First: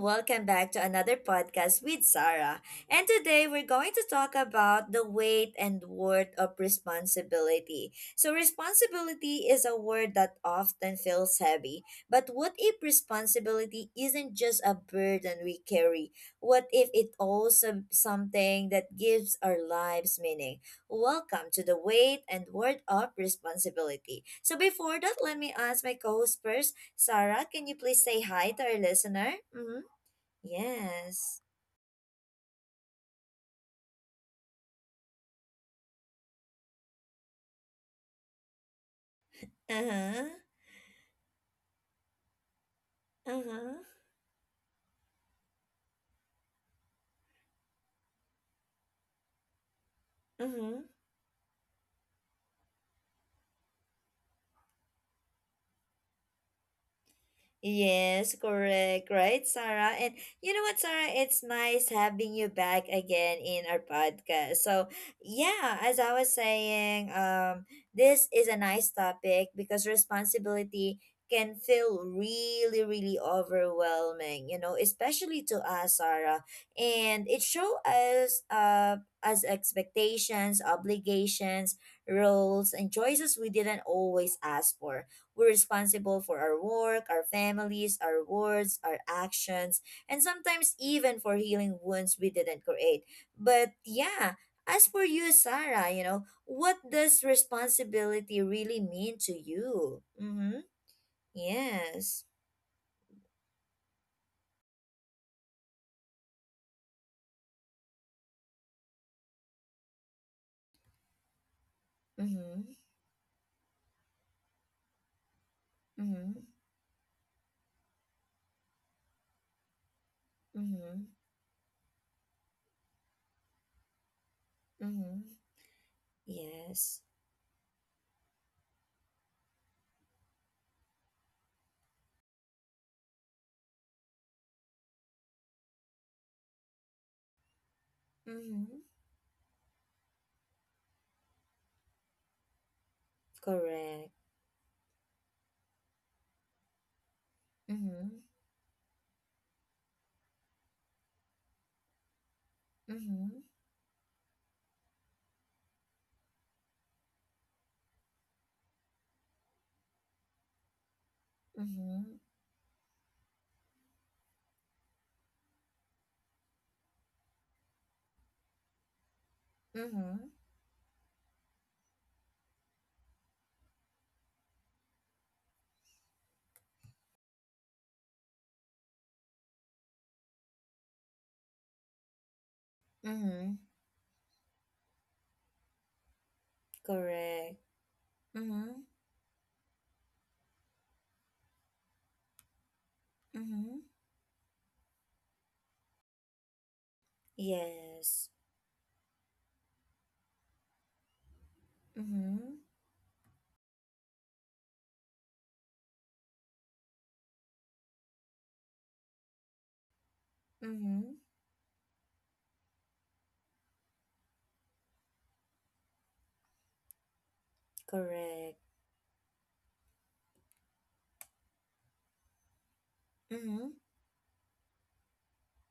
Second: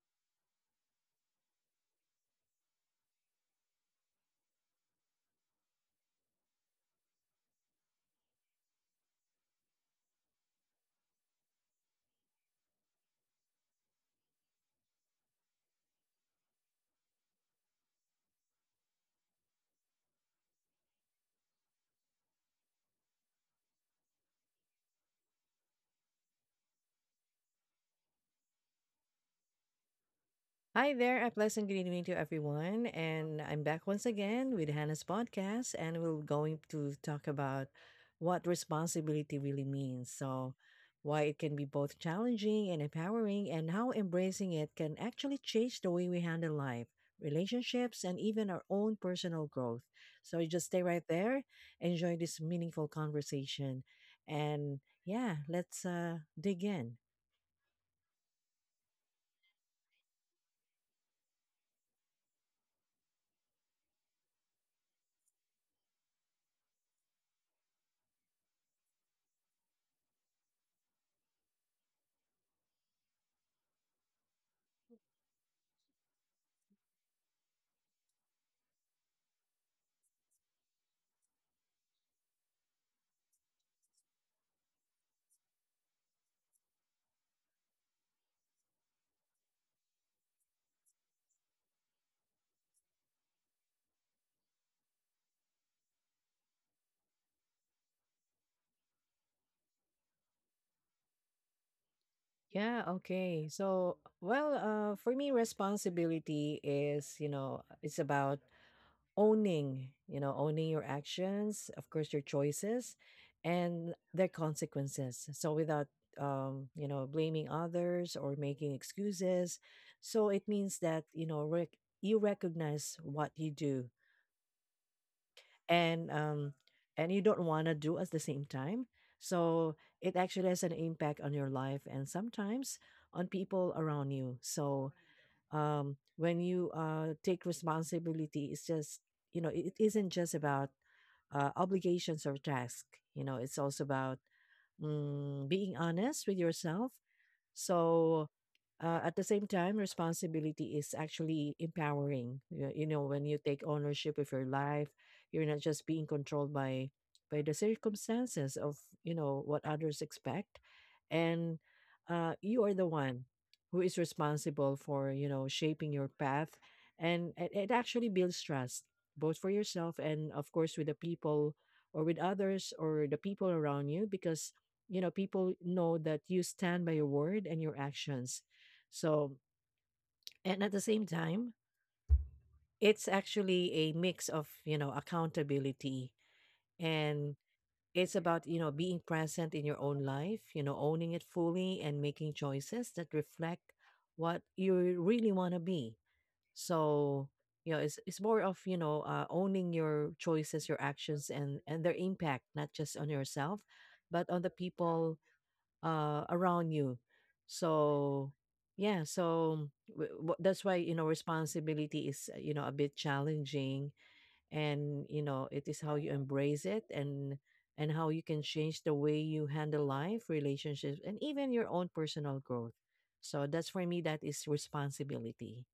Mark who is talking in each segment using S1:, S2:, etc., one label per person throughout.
S1: welcome back to another podcast with Sarah. And today we're going to talk about the weight and worth of responsibility. So, responsibility is a word that often feels heavy, but what if responsibility isn't just a burden we carry? What if it also something that gives our lives meaning? Welcome to the weight and worth of responsibility. So, before that, let me ask my co host first Sarah, can you please say hi to our listener? Mm-hmm.
S2: Hi there, a
S1: Yes.
S2: pleasant good evening to everyone. And I'm back once again with Hannah's podcast, and we're going to talk about what responsibility really
S1: Uh
S2: means.
S1: huh.
S2: So, why it can be both challenging and
S1: Uh
S2: empowering, and how
S1: huh.
S2: embracing it can actually change the way we handle life, relationships, and even our own personal growth. So, you
S1: Uh
S2: just stay
S1: huh.
S2: right there, enjoy this meaningful conversation, and yeah, let's dig in.
S1: Yes, correct. Right, Sarah? And you know what, Sarah? It's nice having you back again in our podcast. So, yeah, as I was saying, this is a nice topic because responsibility can feel really, really overwhelming, you know, especially to us, Sarah. And it show us as expectations, obligations, roles, and choices we didn't always ask for we're responsible for our work, our families, our words, our actions, and sometimes even for healing wounds we didn't create. But yeah, as for you, Sarah, you know, what does responsibility really mean to you? Mm-hmm. Yes.
S2: Yeah, okay. So, well, for me, responsibility is, you know, it's about owning, you know, owning your actions, of course, your
S1: Mm-hmm.
S2: choices and their consequences. So, without,
S1: Mm-hmm.
S2: you know, blaming others or making excuses. So, it means
S1: Mm-hmm.
S2: that, you know, you recognize what you do
S1: Mm-hmm.
S2: and um
S1: Yes.
S2: and you don't want to do at the same time, so it actually has an impact on your life and sometimes on people around you. So when you take responsibility, it's
S1: Mm-hmm.
S2: just you know it isn't just about obligations or tasks. You know, it's also
S1: Correct.
S2: about being honest with yourself.
S1: Mm-hmm.
S2: So at the same time, responsibility is actually empowering. You know, when you
S1: Mm-hmm.
S2: take ownership of your life, you're not just being controlled by the circumstances of you know what others expect, and
S1: Mm-hmm.
S2: you are the one who is responsible for you know shaping your path, and it actually builds trust, both for yourself
S1: Mm-hmm.
S2: and of course with the people, or with others, or the people around you, because you know people know that you stand by your word and your actions. So, and at the same time, it's
S1: Mm-hmm.
S2: actually a mix of you know accountability, and
S1: Correct.
S2: it's about you know
S1: Mm-hmm.
S2: being present in your own life, you know owning it fully and making choices that reflect
S1: Mm-hmm.
S2: what you really want to be. So you know it's
S1: Yes.
S2: more of you know owning your choices, your actions, and their
S1: Mm-hmm.
S2: impact, not just on yourself but on the people around you. So yeah, so that's why you know
S1: Mm-hmm.
S2: responsibility is you know a bit challenging, and you know it is how you embrace it and how you can
S1: Correct.
S2: change the way you handle life, relationships, and even your own personal growth. So that's
S1: Mm-hmm.
S2: for me. That is responsibility.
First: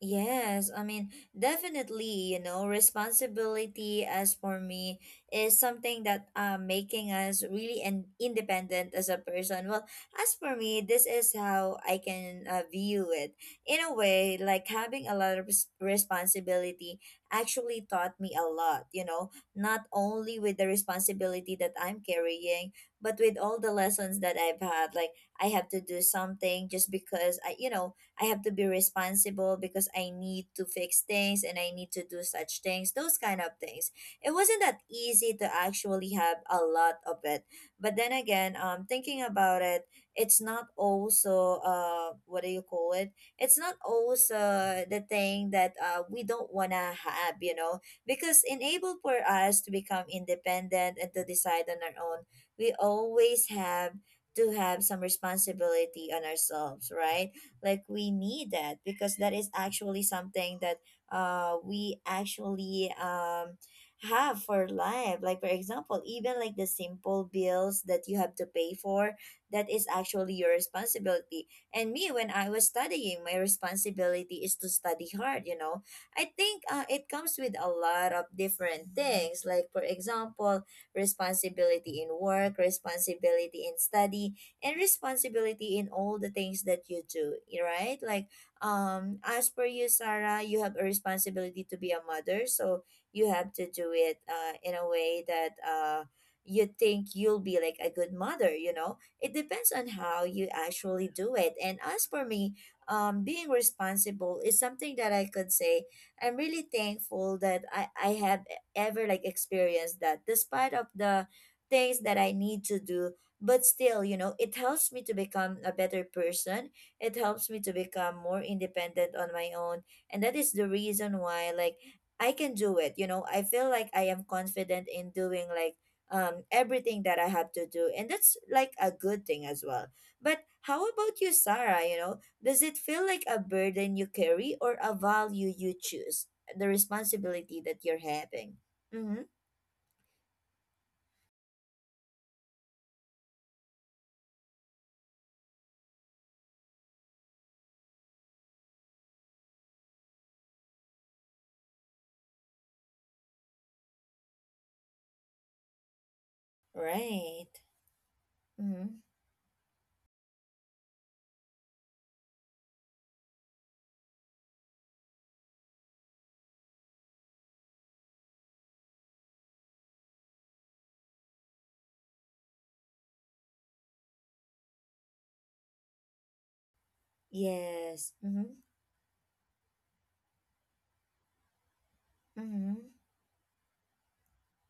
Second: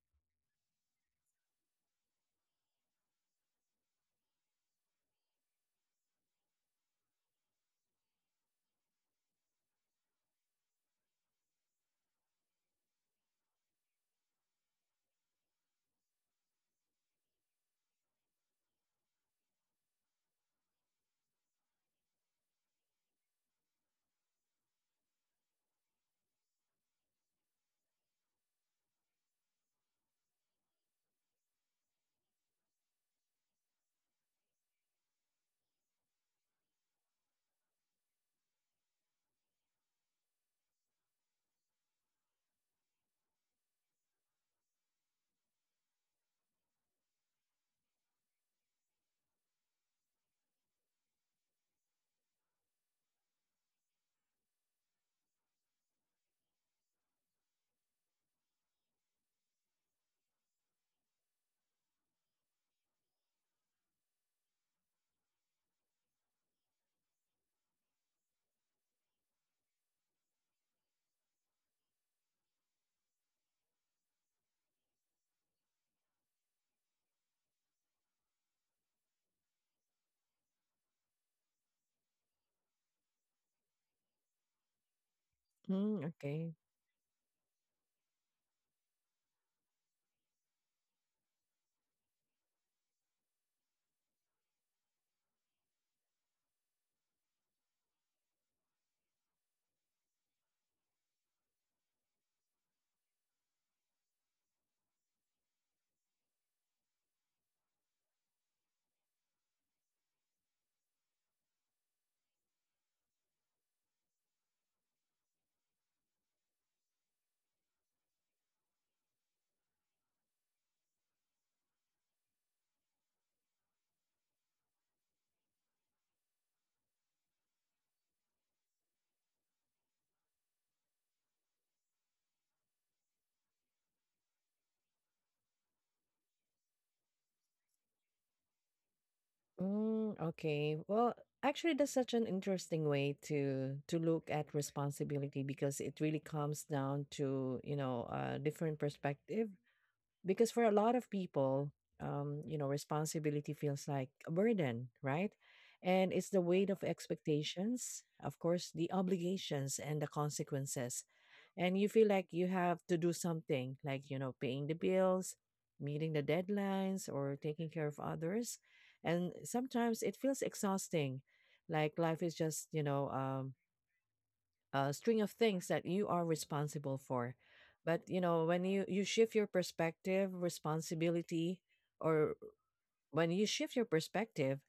S1: Yes, I mean, definitely, you know, responsibility as for me is something that making us really an independent as a person. Well, as for me, this is how I can view it. In a way, like having a lot of responsibility actually taught me a lot, you know, not only with the responsibility that I'm carrying, but with all the lessons that I've had. Like, I have to do something just because I, you know, I have to be responsible because I need to fix things and I need to do such things, those kind of things. It wasn't that easy to actually have a lot of it. But then again, thinking about it, it's not also what do you call it? It's not also the thing that we don't wanna have, you know, because enabled for us to become independent and to decide on our own, we always have to have some responsibility on ourselves, right? Like we need that because that is actually something that we actually have for life, like for example even like the simple bills that you have to pay for, that is actually your responsibility. And me when I was studying, my responsibility is to study hard, you know. I think it comes with a lot of different things, like for example responsibility in work, responsibility in study, and responsibility in
S2: Mm,
S1: all the
S2: okay.
S1: things that you do, right? Like, as per you, Sarah, you have a responsibility to be a mother, so you have to do it in a way that you think you'll be like a good mother. You know, it depends on how you actually do it. And as for me, being responsible is something that I could say I'm really thankful that I have ever like experienced that, despite of the things that I need to do, but still you know it helps me to become a better person, it helps me to become more independent on my own, and that is the reason why, like, I can do it. You know, I feel like I am confident in doing like everything that I have to do, and that's like a good thing as well. But how about you, Sarah? You know, does it feel like a burden you carry or a value you choose, the responsibility that you're having? Mm-hmm.
S2: Mm, okay. Well, actually, that's such an interesting way to look at responsibility because it really comes down to, you know, a different perspective, because for a lot of people you know responsibility feels like a burden, right, and it's the weight of
S1: Right.
S2: expectations, of course
S1: Mm-hmm.
S2: the obligations and the consequences. And you feel like you have to do something, like you know paying the bills, meeting the deadlines, or taking care of others, and sometimes it feels exhausting, like life is just you know string of things that you are responsible for. But
S1: Yes.
S2: you know,
S1: Mm-hmm.
S2: when you shift your perspective, responsibility, or
S1: Mm-hmm.
S2: when you shift your perspective,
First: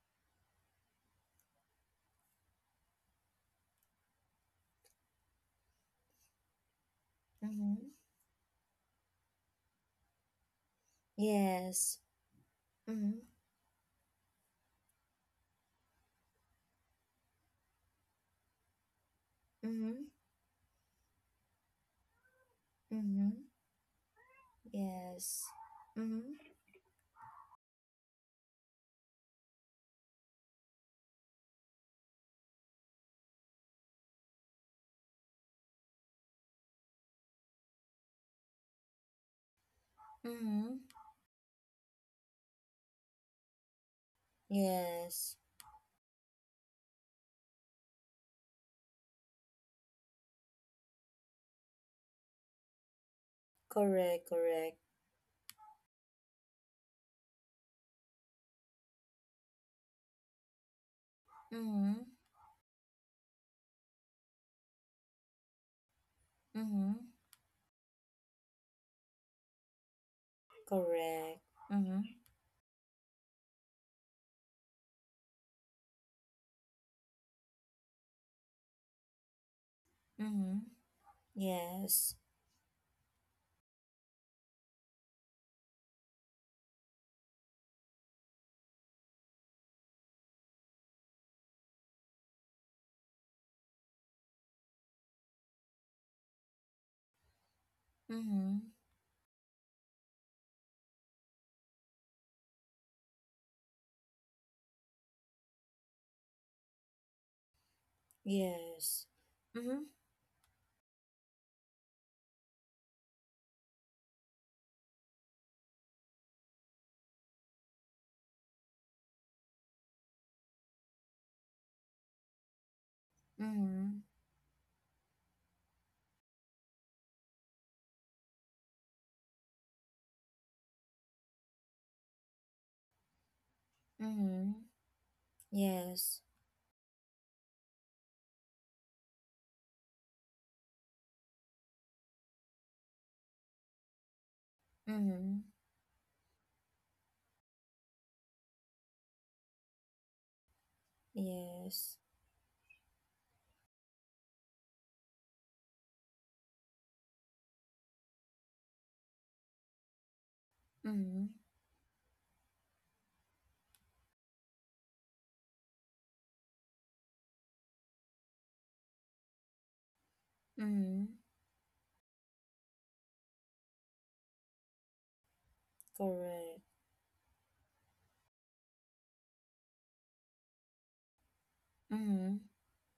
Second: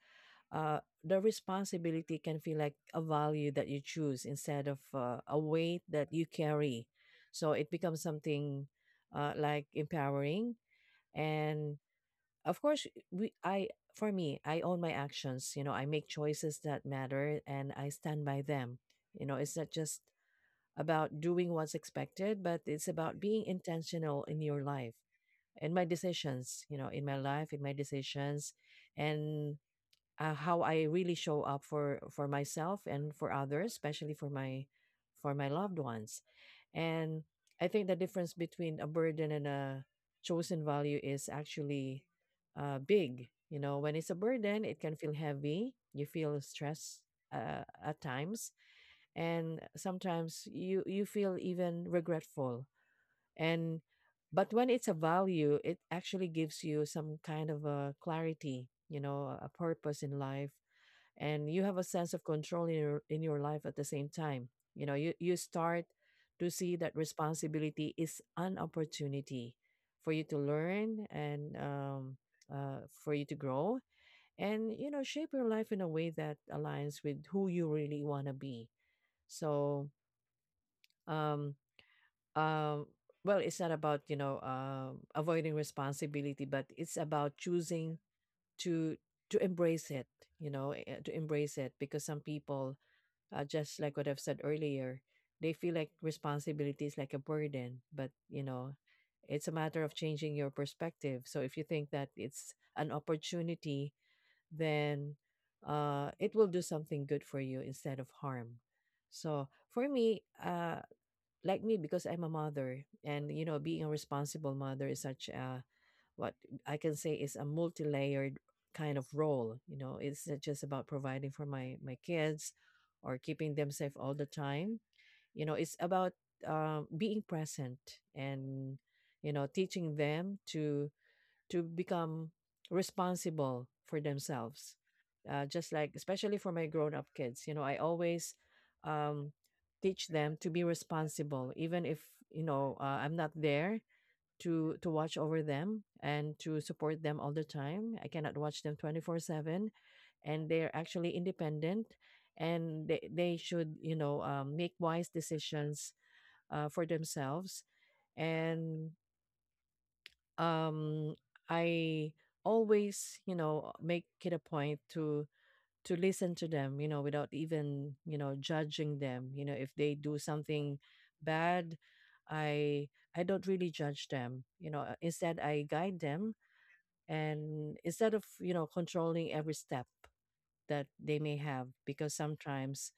S2: the responsibility can feel like a value that you choose instead of a weight that you carry. So it
S1: Mm-hmm.
S2: becomes something like empowering. And
S1: Yes.
S2: of course,
S1: Mm-hmm.
S2: we I for me, I own my actions. You know, I make choices that matter, and I stand by them. You know, it's not just
S1: Mm-hmm.
S2: about doing what's expected, but it's about
S1: Mm-hmm.
S2: being intentional in your life,
S1: Yes. Mm-hmm.
S2: in my life, in my decisions, and how I really show up for myself and for others, especially for my loved ones. And I think the difference between a burden and a chosen
S1: Mm-hmm.
S2: value is actually big. You know, when it's a burden, it can feel
S1: Yes.
S2: heavy. You feel stress at times, and sometimes you feel even regretful. And
S1: Correct,
S2: but when
S1: correct.
S2: it's a value, it actually gives you some kind of a clarity, you know a purpose in life, and you have a
S1: Mm-hmm.
S2: sense of control in your life at the same time. You know you start to see
S1: Mm-hmm.
S2: that responsibility is an opportunity for you to learn
S1: Correct.
S2: and
S1: Mm-hmm.
S2: for you to grow, and you know shape your life in a way that aligns with who you really want to be. So
S1: Mm-hmm.
S2: um,
S1: Yes.
S2: um, well, it's not about you know avoiding responsibility, but it's about choosing to embrace it. You know, to embrace it, because some people, just like what I've said earlier, they feel like responsibility is like a burden, but you
S1: Mm-hmm.
S2: know, it's a matter of changing your perspective. So if you think that it's an opportunity, then it will do something good for you instead of harm.
S1: Yes.
S2: So
S1: Mm-hmm.
S2: for me, like me, because I'm a mother, and you know being a responsible mother is such a what I can say is a multi-layered kind of role. You know, it's not just about providing for my my kids or keeping them safe
S1: Mm-hmm.
S2: all the time. You know it's about being present, and you know teaching them to become responsible for
S1: Mm-hmm.
S2: themselves. Just like,
S1: Yes.
S2: especially for my grown up kids, you know, I always um, teach them to be responsible, even if, you know, I'm not there to watch
S1: Mm-hmm.
S2: over them and to support them all the time. I cannot watch them 24/7, and they're actually independent,
S1: Yes.
S2: and they should you know make wise decisions for themselves, and um
S1: Mm-hmm.
S2: I always you know make it a point to listen to them, you know without even you know judging them. You know, if they do something
S1: Mm-hmm.
S2: bad, i i don't really judge them. You know, instead I guide them,
S1: Correct.
S2: and instead of you know controlling every step that they may have, because
S1: Mm-hmm.
S2: sometimes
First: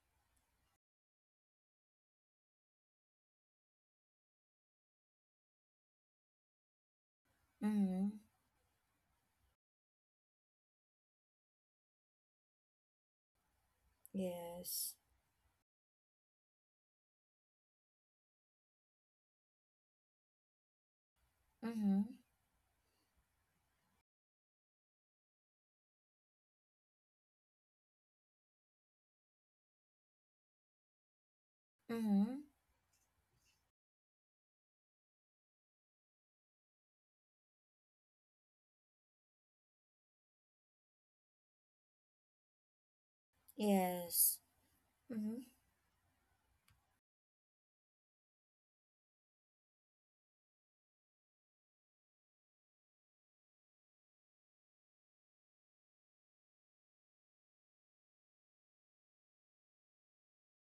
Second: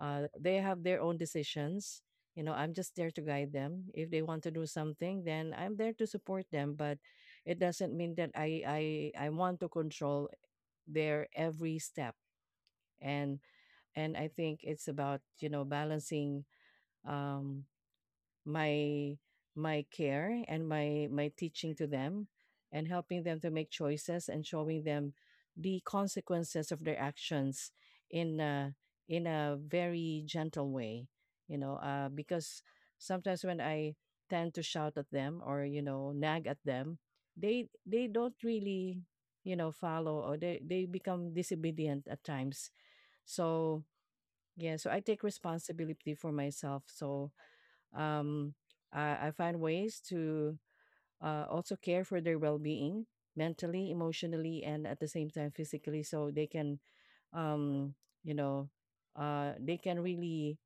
S2: they have their own decisions. You know, I'm just there to guide them. If they want to do something, then I'm there to support them. But it doesn't mean
S1: Mm-hmm.
S2: that I want to control their every step. And and I think it's
S1: Yes.
S2: about you know balancing um, my my care and my teaching to
S1: Mm-hmm.
S2: them, and helping them to make choices and showing them the consequences of their actions in a, in a very gentle way, you know
S1: Mm-hmm.
S2: because sometimes when I tend to shout at them or you know nag at them, they don't really you know follow, or they become disobedient at times. So
S1: Yes.
S2: yeah, so I take
S1: Mm-hmm.
S2: responsibility for myself. So um, I find ways to also care for their well-being mentally, emotionally, and at the same time physically, so they can um, you know they can really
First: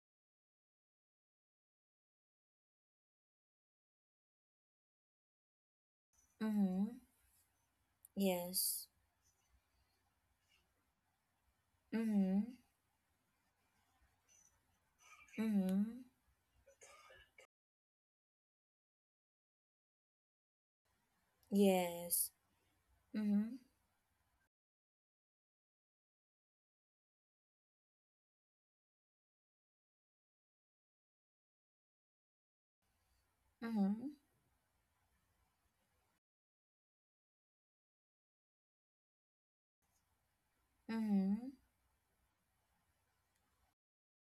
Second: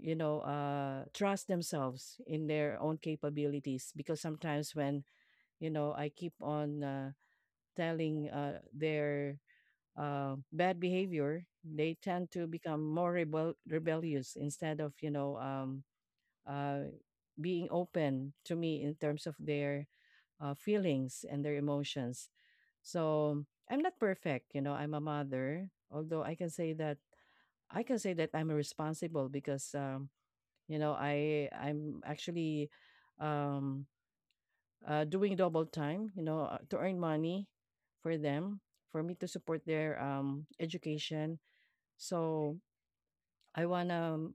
S2: you know trust themselves in their own capabilities, because sometimes when you know I keep on
S1: Mm-hmm.
S2: telling
S1: Yes.
S2: their bad behavior, they tend
S1: Mm-hmm.
S2: to become more rebellious instead of you know
S1: Mm-hmm.
S2: uh, being open to me in terms of their feelings and their emotions.
S1: Yes.
S2: So
S1: Mm-hmm.
S2: I'm not perfect, you know. I'm a mother, although I can say that I'm responsible because you know I'm actually um,
S1: Mm-hmm.
S2: doing double time, you know, to earn money for them, for me to support their education.
S1: Mm-hmm.
S2: So I wanna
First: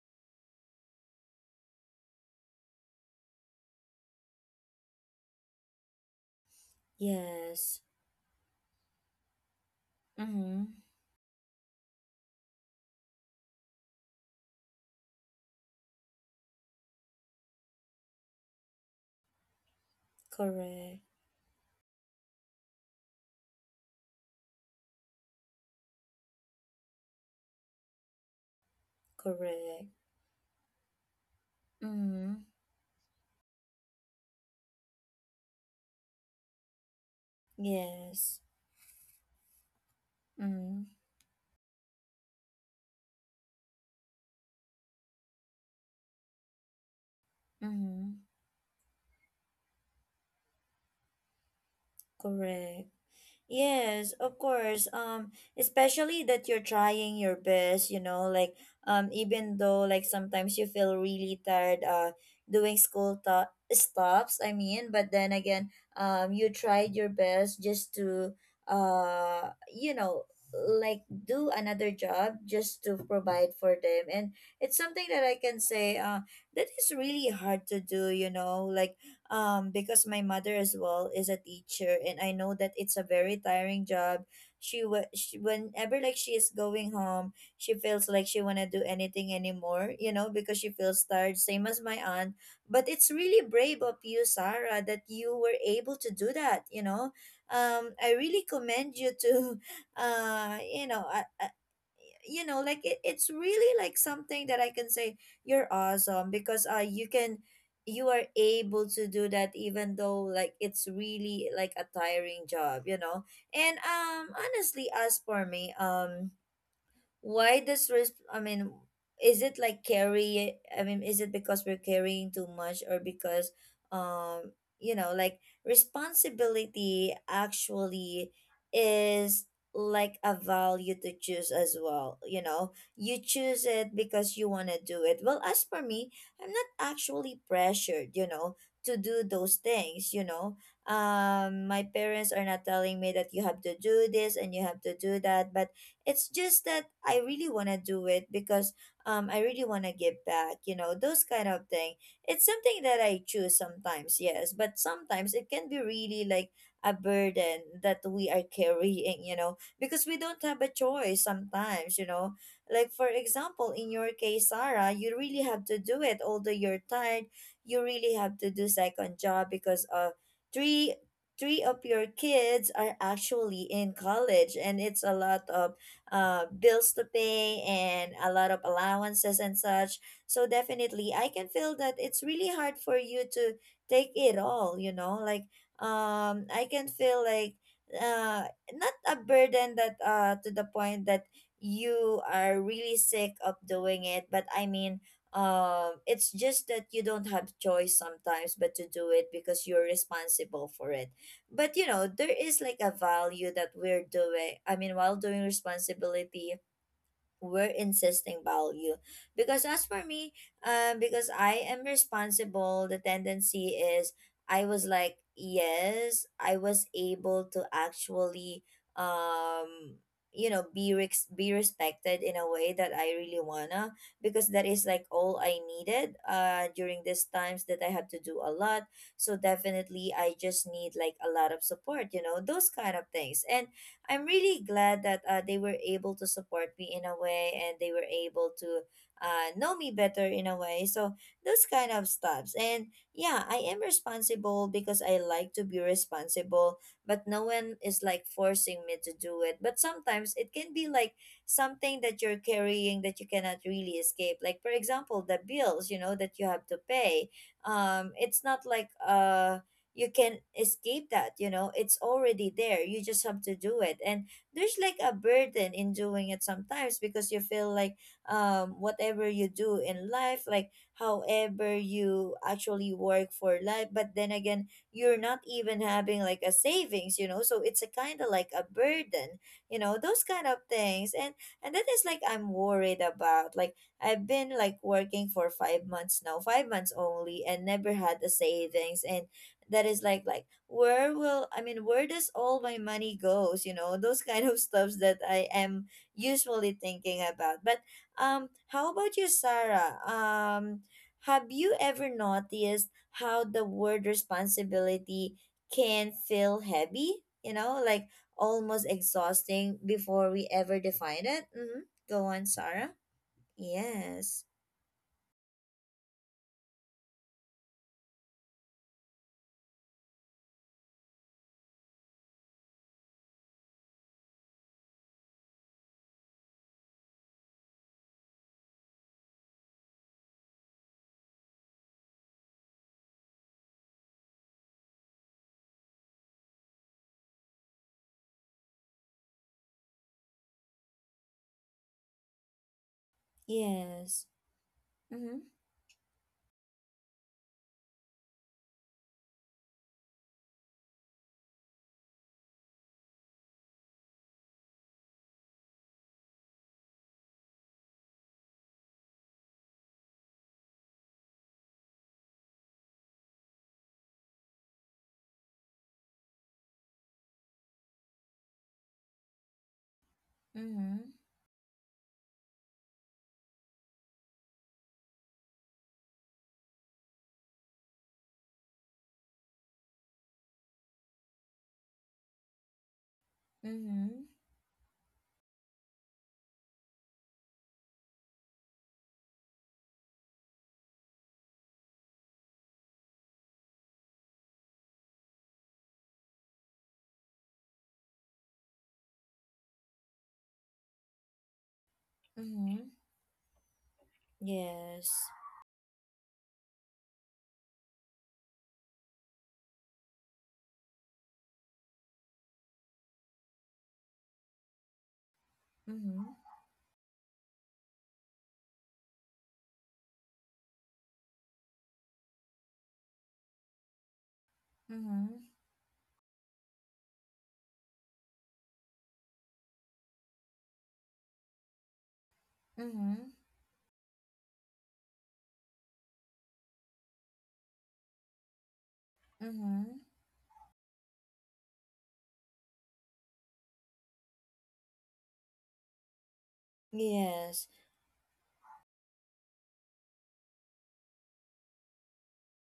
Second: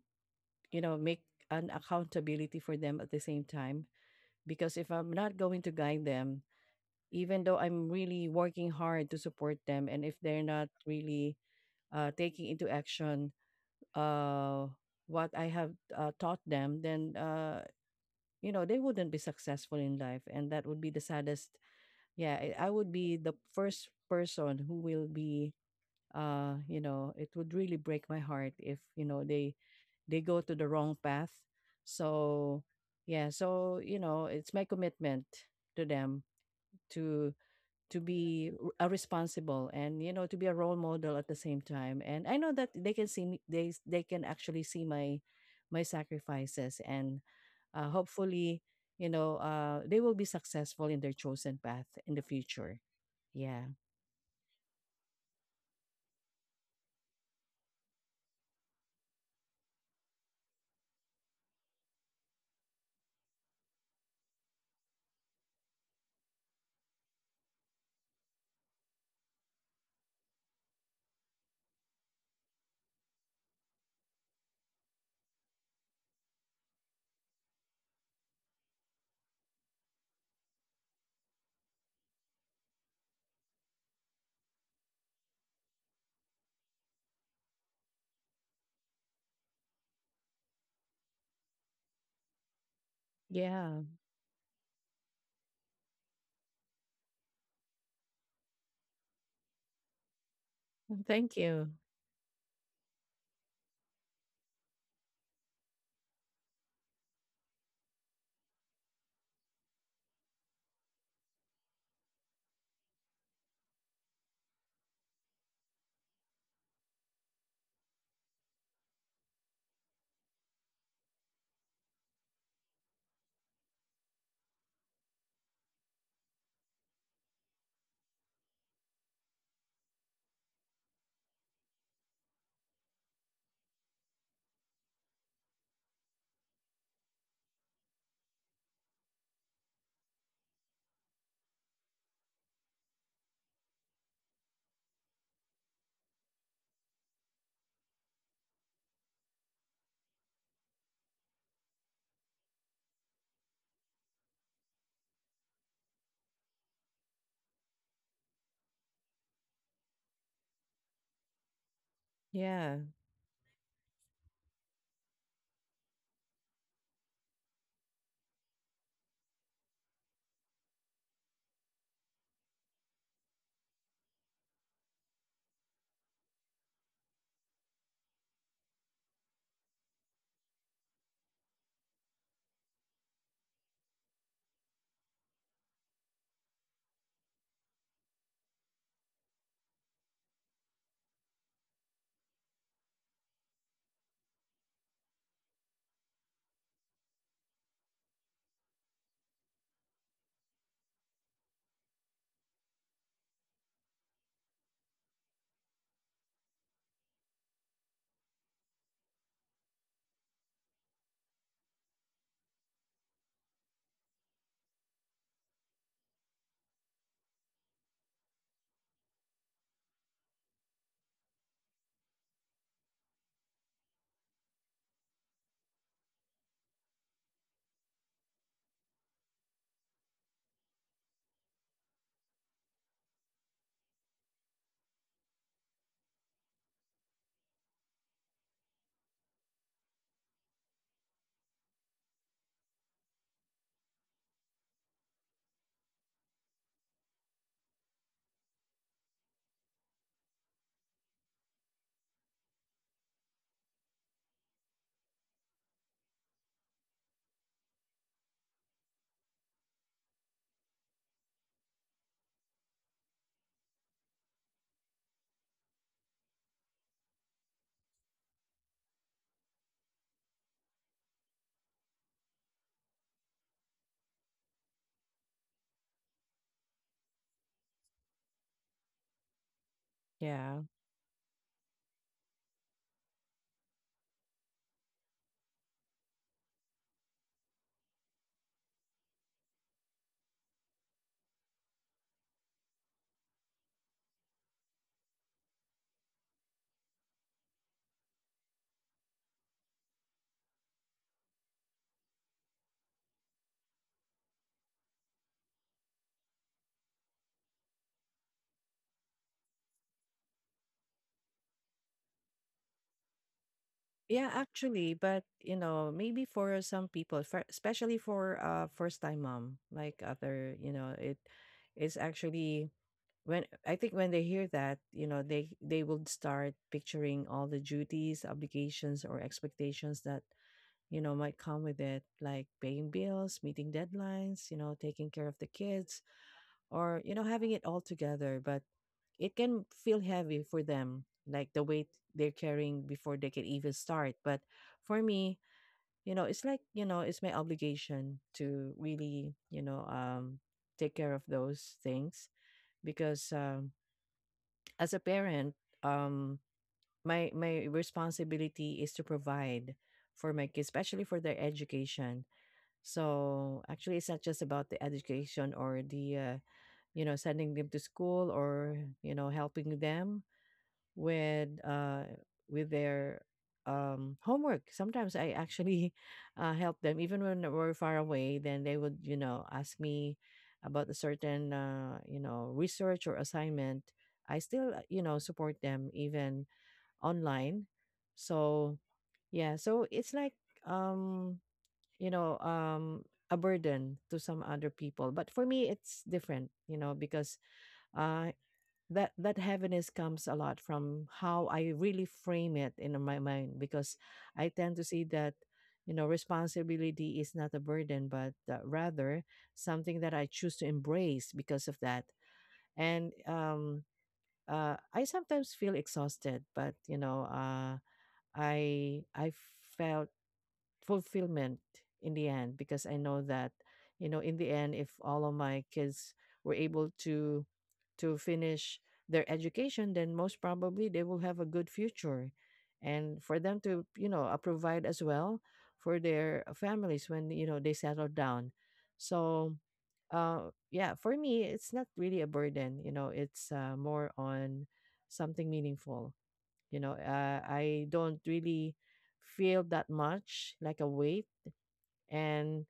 S2: you know make an accountability for them at the same time, because if I'm not going to guide them, even though
S1: Yes.
S2: I'm really working hard to support them, and if they're not
S1: Mm-hmm.
S2: really taking into action uh, what I have taught them, then you know they wouldn't be successful in life, and that would be
S1: Correct.
S2: the saddest. Yeah, I would be the first person who will be. You know, it would really break my heart if you know
S1: Correct.
S2: they go to the wrong path.
S1: Mm-hmm.
S2: So yeah, so you know, it's my commitment to them to
S1: Yes.
S2: be a responsible, and you know to be a role
S1: Mm-hmm.
S2: model at the same time, and I know that they can see me, they can actually see my my sacrifices, and
S1: Mm-hmm.
S2: hopefully you know they will be successful in their chosen path in the future.
S1: Correct.
S2: Yeah.
S1: Yes, of course. Especially that you're trying your best, you know, like even though like sometimes you feel really tired, doing school stops. I mean, but then again, you tried your best just to, you know, like do another job just to provide for them, and it's something that I can say, that is really hard to do. You know, like because my mother as well is a teacher, and I know that it's a very tiring job. She, she whenever like she is going home, she feels like she wanna do anything anymore, you know, because she feels tired. Same as my aunt, but it's really brave
S2: Yeah.
S1: of you, Sarah, that you were able to do that. You know, I really commend you to, you know, I,
S2: Thank you.
S1: you know like it, it's really like something that I can say you're awesome because you can you are able to do that even though like it's really like a tiring job, you know. And honestly, as for me, why this risk I mean, is it like carry I mean, is it because we're carrying too much, or because um you know like responsibility actually is like a value to choose as well. You know, you choose it because you want to do it. Well, as for me, I'm not actually pressured, you know, to do those things, you know. Um, my parents are not telling me that you have to do this and you have to do that, but it's just that I really want to do it because I really want to give back, you know, those kind of thing. It's something that I choose sometimes, yes, but sometimes it can be really like a burden that we are carrying, you know, because we don't have a choice sometimes, you know.
S2: Yeah.
S1: Like for example, in your case, Sarah, you really have to do it although you're tired. You really have to do second job because uh three three of your kids are actually in college, and it's a lot of bills to pay and a lot of allowances and such. So definitely, I can feel that it's really hard for you to take it all, you know, like I can feel like uh not a burden that to the point that you are really sick of doing it. But I mean, um, it's just that you don't have choice sometimes but to do it because you're responsible for it. But you know, there is like a value that we're doing, I mean while doing responsibility, we're insisting value. Because as for me, um, because I am responsible, the tendency is I was like, yes, I was able to actually um you know be respected in a way that I really wanna, because that is like all I needed during these times that I had to do a lot. So definitely I just need like a lot of support, you know, those kind of things. And I'm really glad that they were able to support me in a way, and they were able to know me better in a way. So those kind of stuffs. And yeah, I am responsible because I like to be responsible, but no one is like forcing me to do it. But sometimes it can be like something that you're carrying that you cannot really escape. Like for example, the bills, you know, that you have to pay. It's not like you can escape that, you know it's already there, you just have to do it. And there's like a burden in doing it sometimes because you feel like whatever you do in life, like however you actually work for life, but then again you're not even having like a savings, you know, so it's a kind of like a burden, you know, those kind of
S2: Yeah.
S1: things. And that is like I'm worried about, like I've been like working for 5 months now, 5 months only, and never had a savings. And that is like where will I mean, where does all my money goes, you know, those kind of stuffs that I am usually thinking about. But how about you, Sarah? Um, have you ever noticed how the word responsibility can feel heavy, you know, like almost exhausting before we ever define it? Mm-hmm. Go on, Sarah.
S2: Yeah,
S1: Yes.
S2: actually, but you know maybe for some people, for, especially for first time mom like other, you know it is actually when I think when they hear that, you know, they will start picturing all the duties, obligations, or expectations that you know might come with it, like paying bills, meeting deadlines, you know, taking care of the kids, or you know, having it all together. But it can feel heavy for them, like the weight they're carrying before they can even start.
S1: Yes.
S2: But for me,
S1: Mm-hmm.
S2: it's like it's my obligation to really, take care of those things because as a parent, um, my responsibility is to provide for my kids, especially for their education. So actually, it's not just about the education or the sending them to school or helping them
S1: Mm-hmm.
S2: with uh with their homework. Sometimes I actually help them even when we're far away. Then they would ask me about a certain research or assignment.
S1: Mm-hmm.
S2: I still support them even online. So yeah, so it's like um you know um a burden to some other people, but for me it's different, you know, because uh that heaviness comes a lot from how I really frame it
S1: Mm-hmm.
S2: in my mind, because I tend to see
S1: Yes.
S2: that responsibility is not a burden but rather something that I choose to embrace because of that. And I sometimes feel
S1: Mm-hmm.
S2: exhausted, but I felt fulfillment in the end, because I know that you know in the end, if all of
S1: Mm-hmm.
S2: my kids were able to finish their education, then most probably they will have a good future, and
S1: Mm-hmm.
S2: for them to provide as well for their families when they settle down. So
S1: Mm-hmm.
S2: yeah, for me it's not really a burden, you know, it's more on something meaningful.
S1: Yes.
S2: I don't really feel that much like a weight. And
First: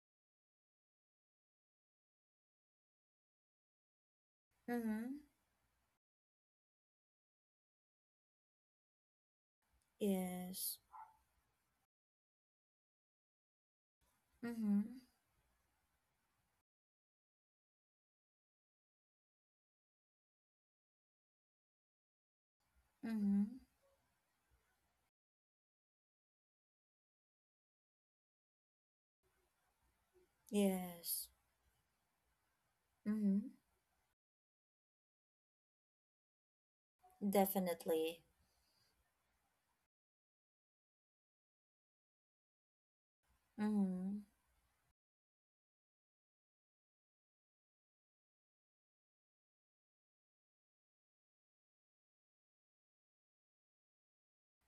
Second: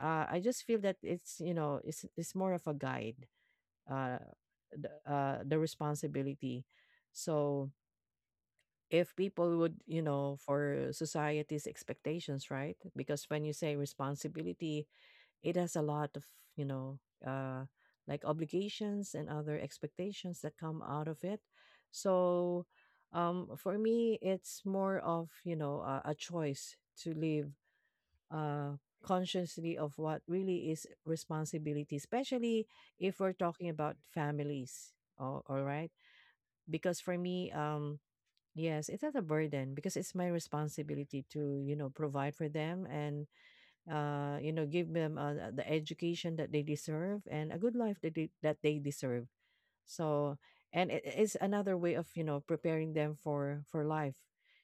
S2: I just feel that it's it's more of a guide, uh
S1: Mm-hmm.
S2: the responsibility. So if people would
S1: Yes.
S2: for society's expectations, right? Because when you say responsibility,
S1: Mm-hmm.
S2: it has a lot of you know uh like obligations and other expectations that come out of it. So
S1: Mm-hmm.
S2: for me it's more of a choice to live uh, consciously of what really is
S1: Yes.
S2: responsibility, especially if
S1: Mm-hmm.
S2: we're talking about families. Oh, all right. Because for me,
S1: Definitely.
S2: yes, it's not a burden because it's my responsibility to, you know, provide for them, and
S1: Mm-hmm.
S2: give them the education that they deserve and a good life that that they deserve. So, and it is another way of preparing them for life,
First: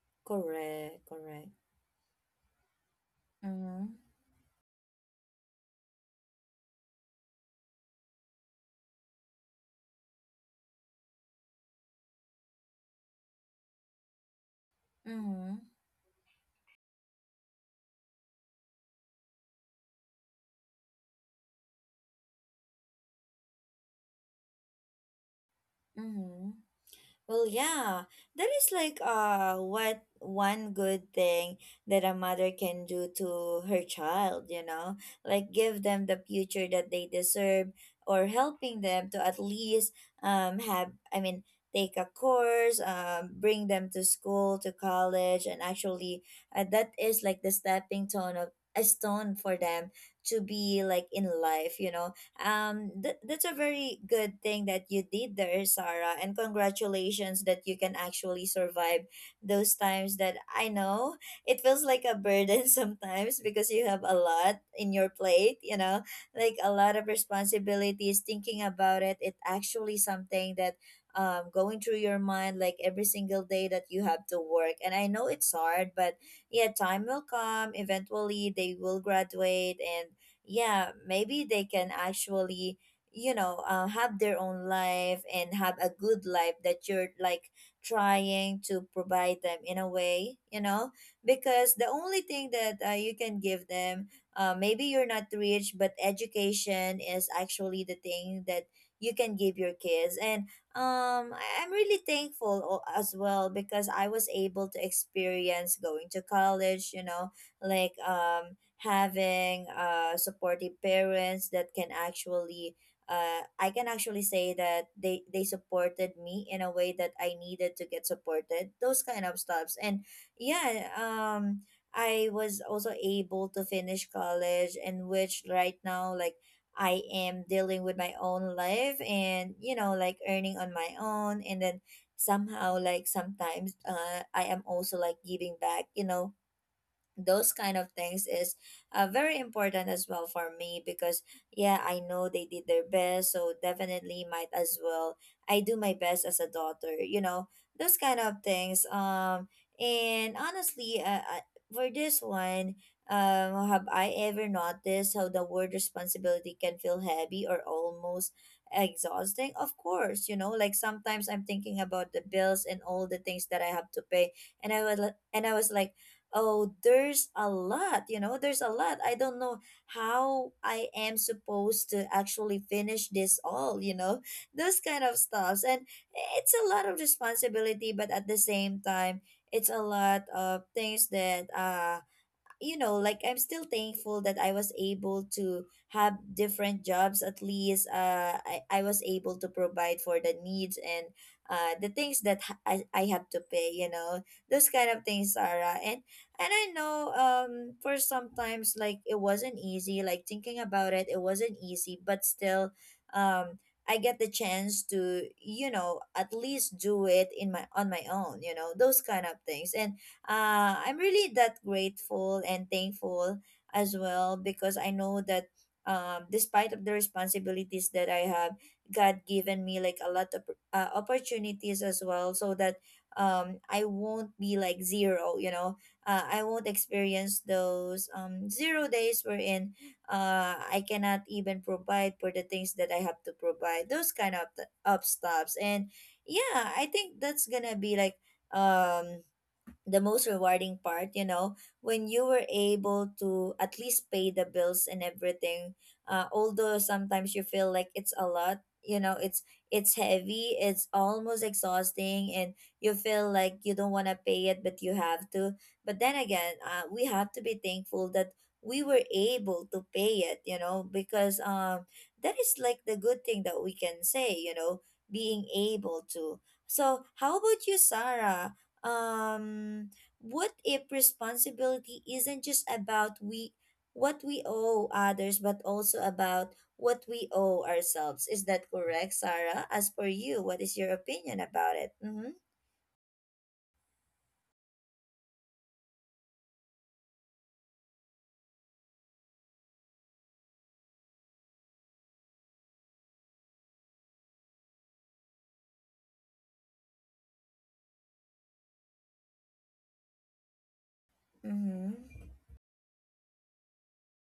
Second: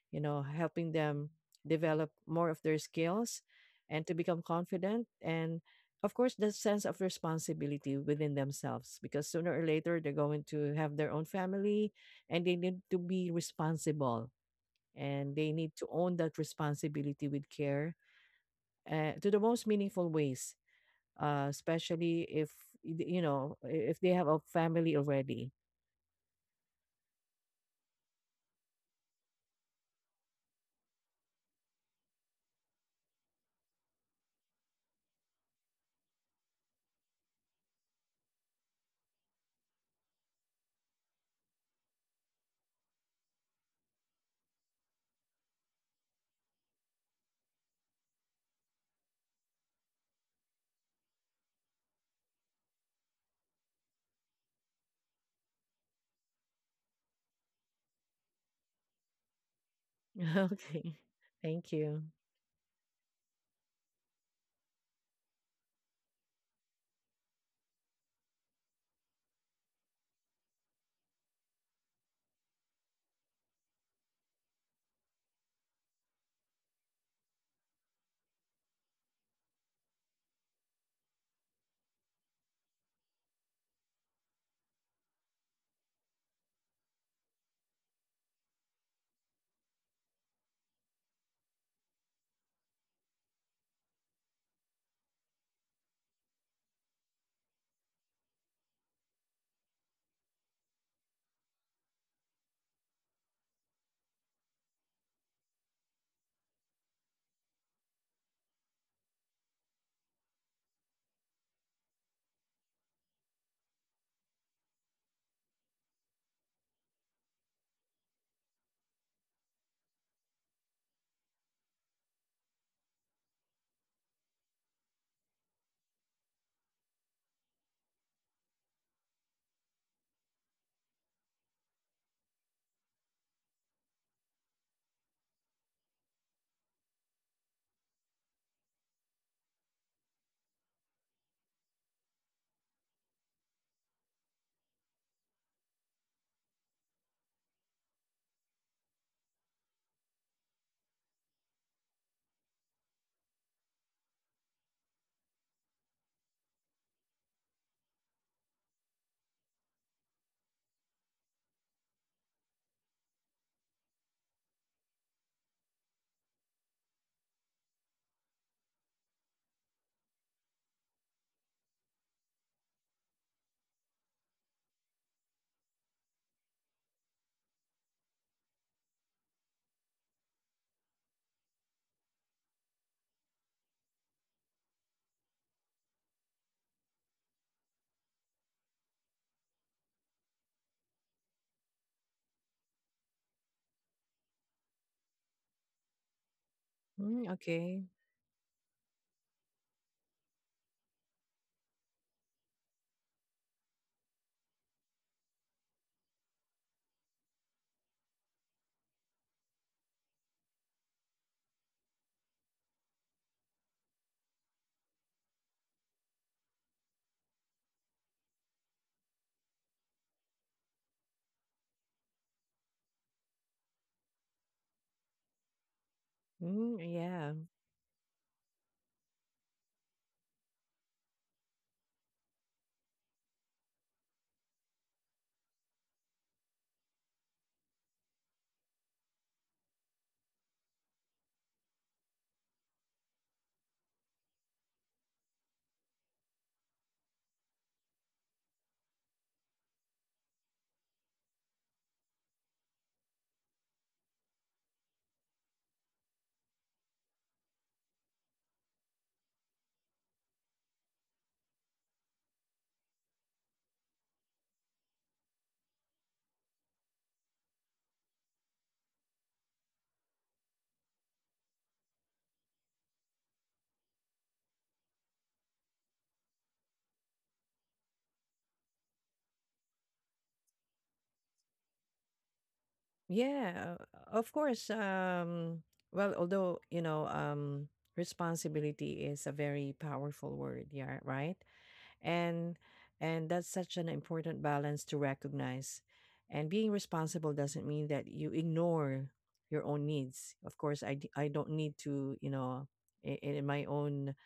S2: helping
S1: Correct.
S2: them
S1: Correct.
S2: develop more of their skills,
S1: Mm-hmm.
S2: and to become confident, and of course the sense of responsibility within themselves, because sooner or later they're going to have their own family, and they need to be responsible, and they
S1: Mm-hmm.
S2: need to own that responsibility with care, to the most meaningful ways, especially if if they have a family already.
S1: Mm-hmm. Well, yeah, that is like what one good thing that a mother can do to her child, you know, like give them the future that they deserve, or helping them to at least have I mean take a course, bring them to school, to college, and actually that is like the stepping stone of a stone for them to be like in life, you know. That's a very good thing that you did there, Sarah, and congratulations that you can actually survive those times that I
S2: Okay.
S1: know it
S2: Thank
S1: feels
S2: you.
S1: like a burden sometimes, because you have a lot in your plate, you know, like a lot of responsibilities. Thinking about it actually something that going through your mind like every single day, that you have to work. And I know it's hard, but yeah, time will come eventually, they will graduate. And yeah, maybe they can actually, you know, have their own life and have a good life that you're like trying to provide them in a way, you know, because the only thing that you can give them, maybe you're not rich, but education is actually the thing that you can give your kids. And I'm really thankful as well, because I was able to experience going to college, you know, like having supportive parents that can actually I can actually say that they supported me in a way that I needed to get supported, those kind of stuffs. And yeah, I was also able to finish college, in which right now, like, I am dealing with my own life, and you know, like earning on my own, and then somehow, like sometimes, I am also like giving back, you know, those kind of things is very important as well for me, because yeah, I know they did their best, so definitely, might as well I do my best as a daughter, you know, those kind of things. And honestly, for this one, have I ever noticed how the word responsibility can feel heavy or almost exhausting? Of course, you know, like sometimes I'm thinking about the bills and all the things that I have to pay, and I was like, oh, there's a lot, you know, there's a lot. I don't know how I am supposed to actually finish this all, you know, those kind of stuffs. And it's a lot of responsibility, but at the same time, it's a lot of things that you know, like I'm still thankful that I was able to have different jobs. At least, I was able to provide for the needs and the things that I have to pay, you know, those kind of things, Sarah. And I know
S2: Mm, okay.
S1: for sometimes, like, it wasn't easy, like, thinking about it, it wasn't easy, but still, um, I get the chance to, you know, at least do it in my on my own, you know, those kind of things. And I'm really that grateful and thankful as well, because I know that despite of the responsibilities that I have, God given me like a lot of opportunities as well, so that I won't be like zero. You know, I won't
S2: Mm, yeah.
S1: experience those 0 days wherein I cannot even provide for the things that I have to provide. Those kind of of stops, and yeah, I think that's gonna be like um the most rewarding part, you know, when you were able to at least pay the bills and everything. Although sometimes you feel like it's a lot, you know, it's heavy, it's almost exhausting, and you feel like you don't want to pay it, but you have to. But then again, we have to be thankful that we were able to pay it, you know, because that is like the good thing that we can say, you know, being able to. So how about you, Sarah? um what if responsibility isn't just about we what we owe others, but also about what we owe ourselves? Is that correct, Sarah? As for you, what is your opinion about it? Mm-hmm.
S2: Yeah. Of course. Well, although, responsibility is a very powerful word, yeah, right? and and that's such an important balance to recognize, and being responsible doesn't mean that you ignore your own needs. Of course I don't need
S1: Mm-hmm.
S2: to you know I- in, my own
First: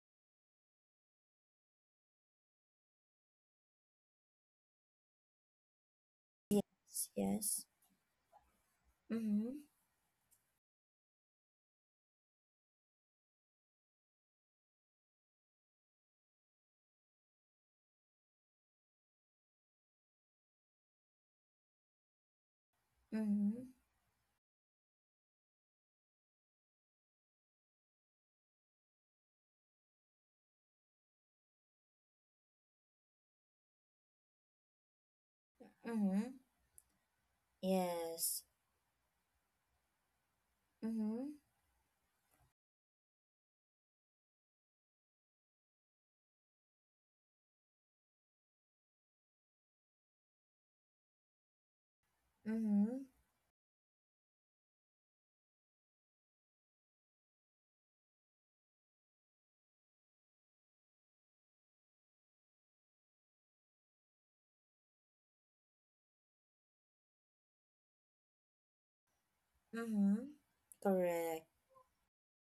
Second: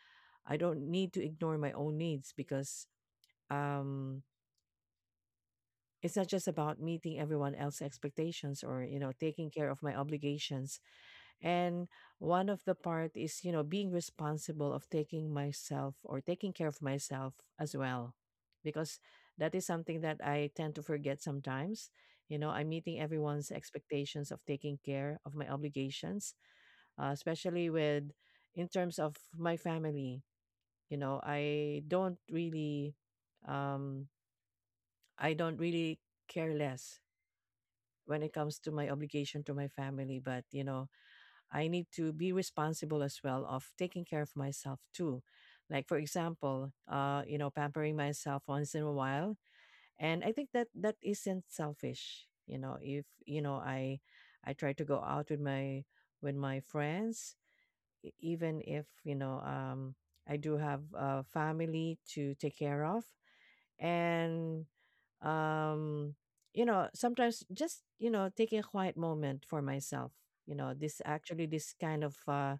S2: I don't need to ignore my own needs, because um it's not just about meeting everyone
S1: Yes.
S2: else's expectations or taking
S1: Mm-hmm.
S2: care of my obligations. And one of the part is being responsible of taking myself or taking care of myself as well, because that is something that I tend to forget sometimes. You know, I'm meeting everyone's
S1: Mm-hmm.
S2: expectations of taking care of my obligations, especially with, in terms of my family. I don't really um i don't really
S1: Mm-hmm.
S2: care less when it
S1: Yes.
S2: comes to my obligation to my family, but you know
S1: Mm-hmm.
S2: I need to be responsible as well of taking care of myself too. Like for example, pampering myself once in a while, and I think that that isn't selfish. You know,
S1: Mm-hmm.
S2: if I try to go out with my friends, even if I do have a family to take care of. And um, you know, sometimes just taking a quiet moment for myself,
S1: Mm-hmm.
S2: you know,
S1: Correct.
S2: this kind of uh,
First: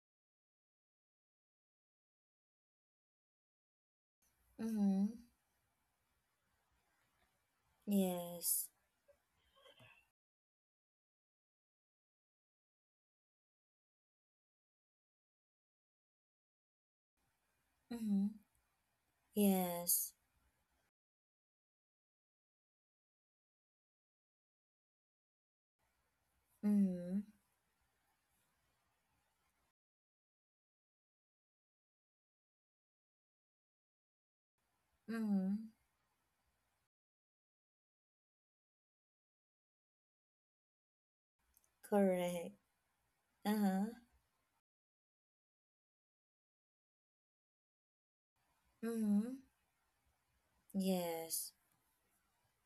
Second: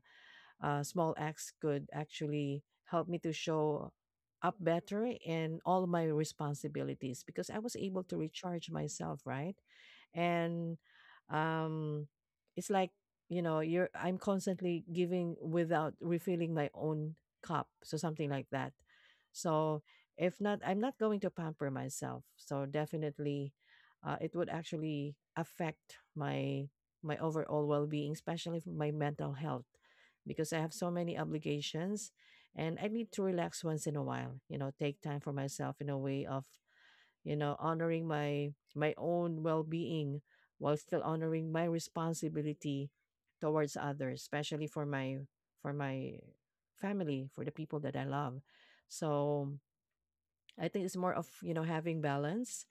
S2: uh, small acts could actually help me to show up
S1: Mm-hmm.
S2: better in all my responsibilities, because I was able to
S1: Yes.
S2: recharge myself, right? And um, it's like you know you're I'm constantly giving without refilling my own cup, so
S1: Mm-hmm.
S2: something like that. So
S1: Yes.
S2: if not, I'm not going to pamper myself. So definitely, it would actually affect my
S1: Mm-hmm.
S2: overall well being, especially for my mental health, because I have so many obligations and I need to relax once in a while, you know, take time for
S1: Mm-hmm.
S2: myself in a way of, you know, honoring my own well-being while still honoring my
S1: Correct.
S2: responsibility towards
S1: Uh-huh.
S2: others, especially for my family, for the people that I love.
S1: Mm-hmm.
S2: So I think it's more of, you
S1: Yes.
S2: know, having balance.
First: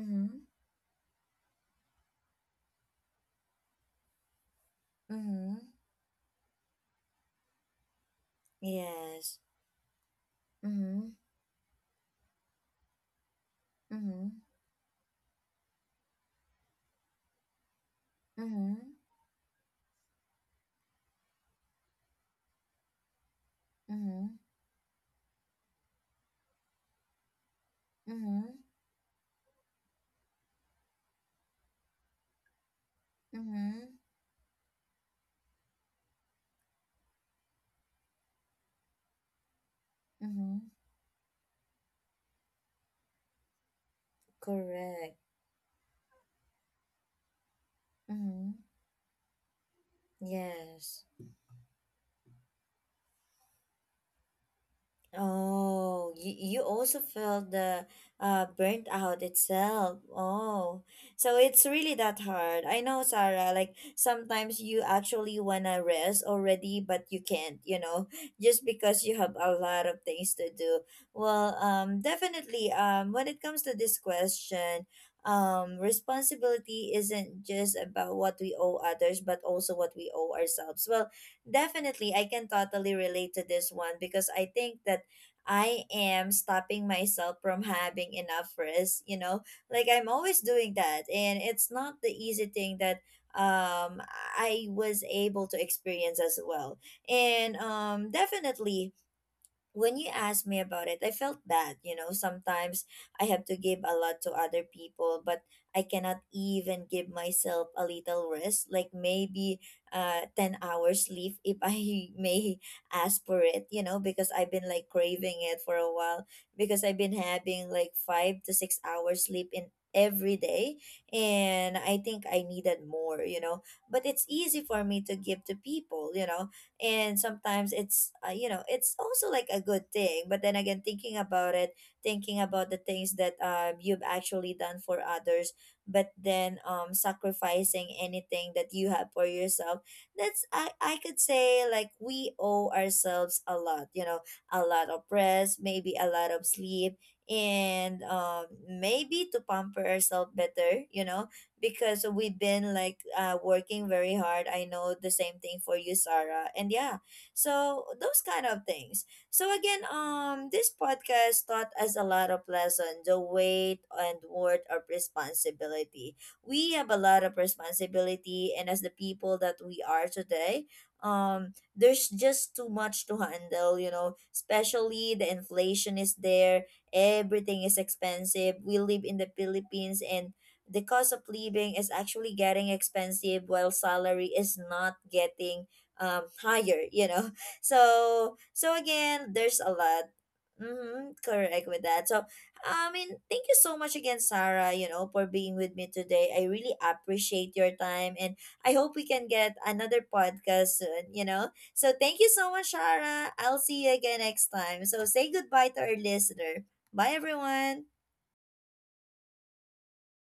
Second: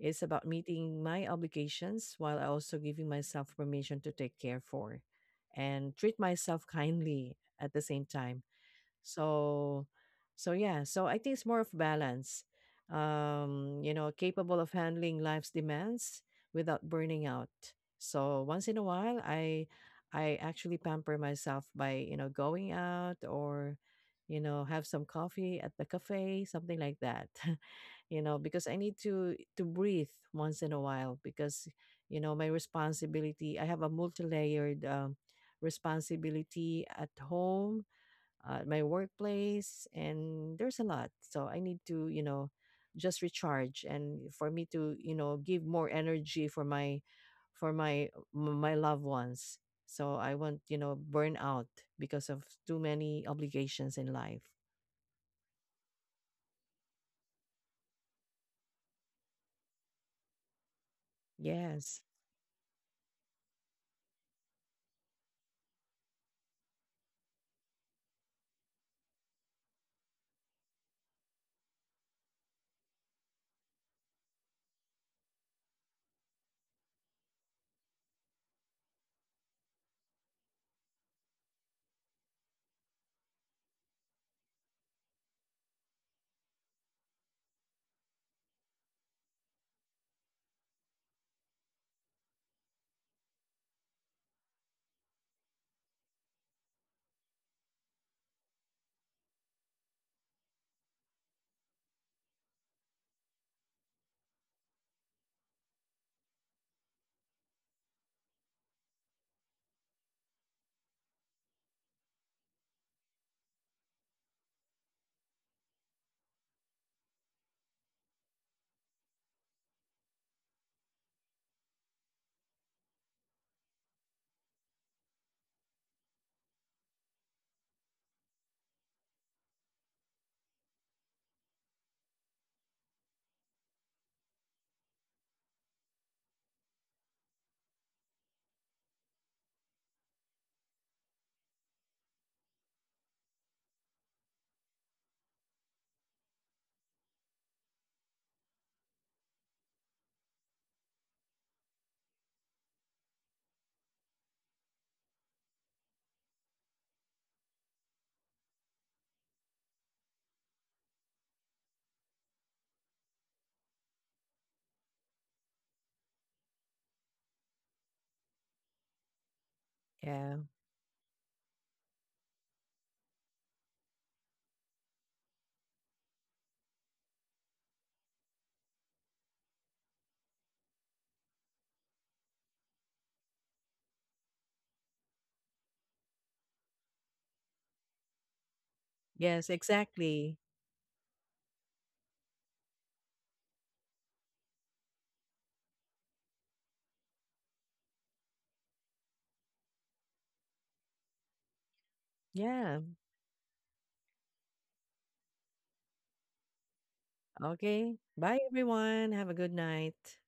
S2: It's about meeting my obligations while I also giving myself permission to take care for
S1: Mm-hmm.
S2: and treat myself kindly at the same time.
S1: Yes.
S2: So so yeah, so
S1: Mm-hmm.
S2: I think it's more of balance. You know,
S1: Mm-hmm.
S2: capable of handling life's demands without burning out. So once in a
S1: Mm-hmm.
S2: while I actually pamper myself by, you know, going out or
S1: Mm-hmm.
S2: you know, have some coffee at the cafe, something like that. You know,
S1: Mm-hmm.
S2: because I need to breathe once in a while, because you know my responsibility, I have a
S1: Mm-hmm.
S2: multi-layered responsibility at home, at my workplace,
S1: Mm-hmm.
S2: and there's a lot. So I need to you know just recharge, and for me to you
S1: Correct.
S2: know give more energy for my for my
S1: Mm-hmm.
S2: my loved ones, so I won't you know
S1: Yes.
S2: burn out because of too many obligations in life.
S1: Oh, you also felt the burnt out itself. Oh, so it's really
S2: Yes.
S1: that hard. I know, Sarah, like sometimes you actually wanna rest already, but you can't, you know, just because you have a lot of things to do. Well, definitely, when it comes to this question, responsibility isn't just about what we owe others, but also what we owe ourselves. Well, definitely, I can totally relate to this one, because I think that I am stopping myself from having enough rest, you know? Like I'm always doing that, and it's not the easy thing that um I was able to experience as well. And definitely, when you asked me about it, I felt bad. You know, sometimes I have to give a lot to other people, but I cannot even give myself a little rest, like maybe 10 hours sleep if I may ask for it, you know, because I've been like craving it for a while, because I've been having like 5 to 6 hours sleep in every day, and I think I needed more, you know, but it's easy for me to give to people, you know. And sometimes it's you know, it's also like a good thing, but then again, thinking about it, thinking about the things that you've actually done for others, but then sacrificing anything that you have for yourself, that's I could say like we owe ourselves a lot, you know, a lot of rest, maybe a lot of sleep. And maybe to pamper ourselves better, you know, because we've been like working very hard. I know the same thing for you, Sarah. And yeah, so those kind of things. So again, this podcast taught us a lot of lessons, the weight and worth of responsibility. We have a lot of responsibility, and as the people that we are
S2: Yeah.
S1: today, there's just too much to handle. You know, especially the inflation is there. Everything is expensive. We live in the Philippines, and the cost of living is actually getting expensive, while salary is not getting higher, you know. So, so again,
S2: Yes,
S1: there's a lot.
S2: exactly.
S1: Mm-hmm, correct. With that, so I mean, thank you so much again, Sarah, you know, for being with me today. I really appreciate your time, and I hope we can get another podcast soon, you know. So thank you so much,
S2: Yeah.
S1: Sarah, I'll see you again next time. So say goodbye to our listener. Bye, everyone.
S2: Okay. Bye, everyone. Have a good night.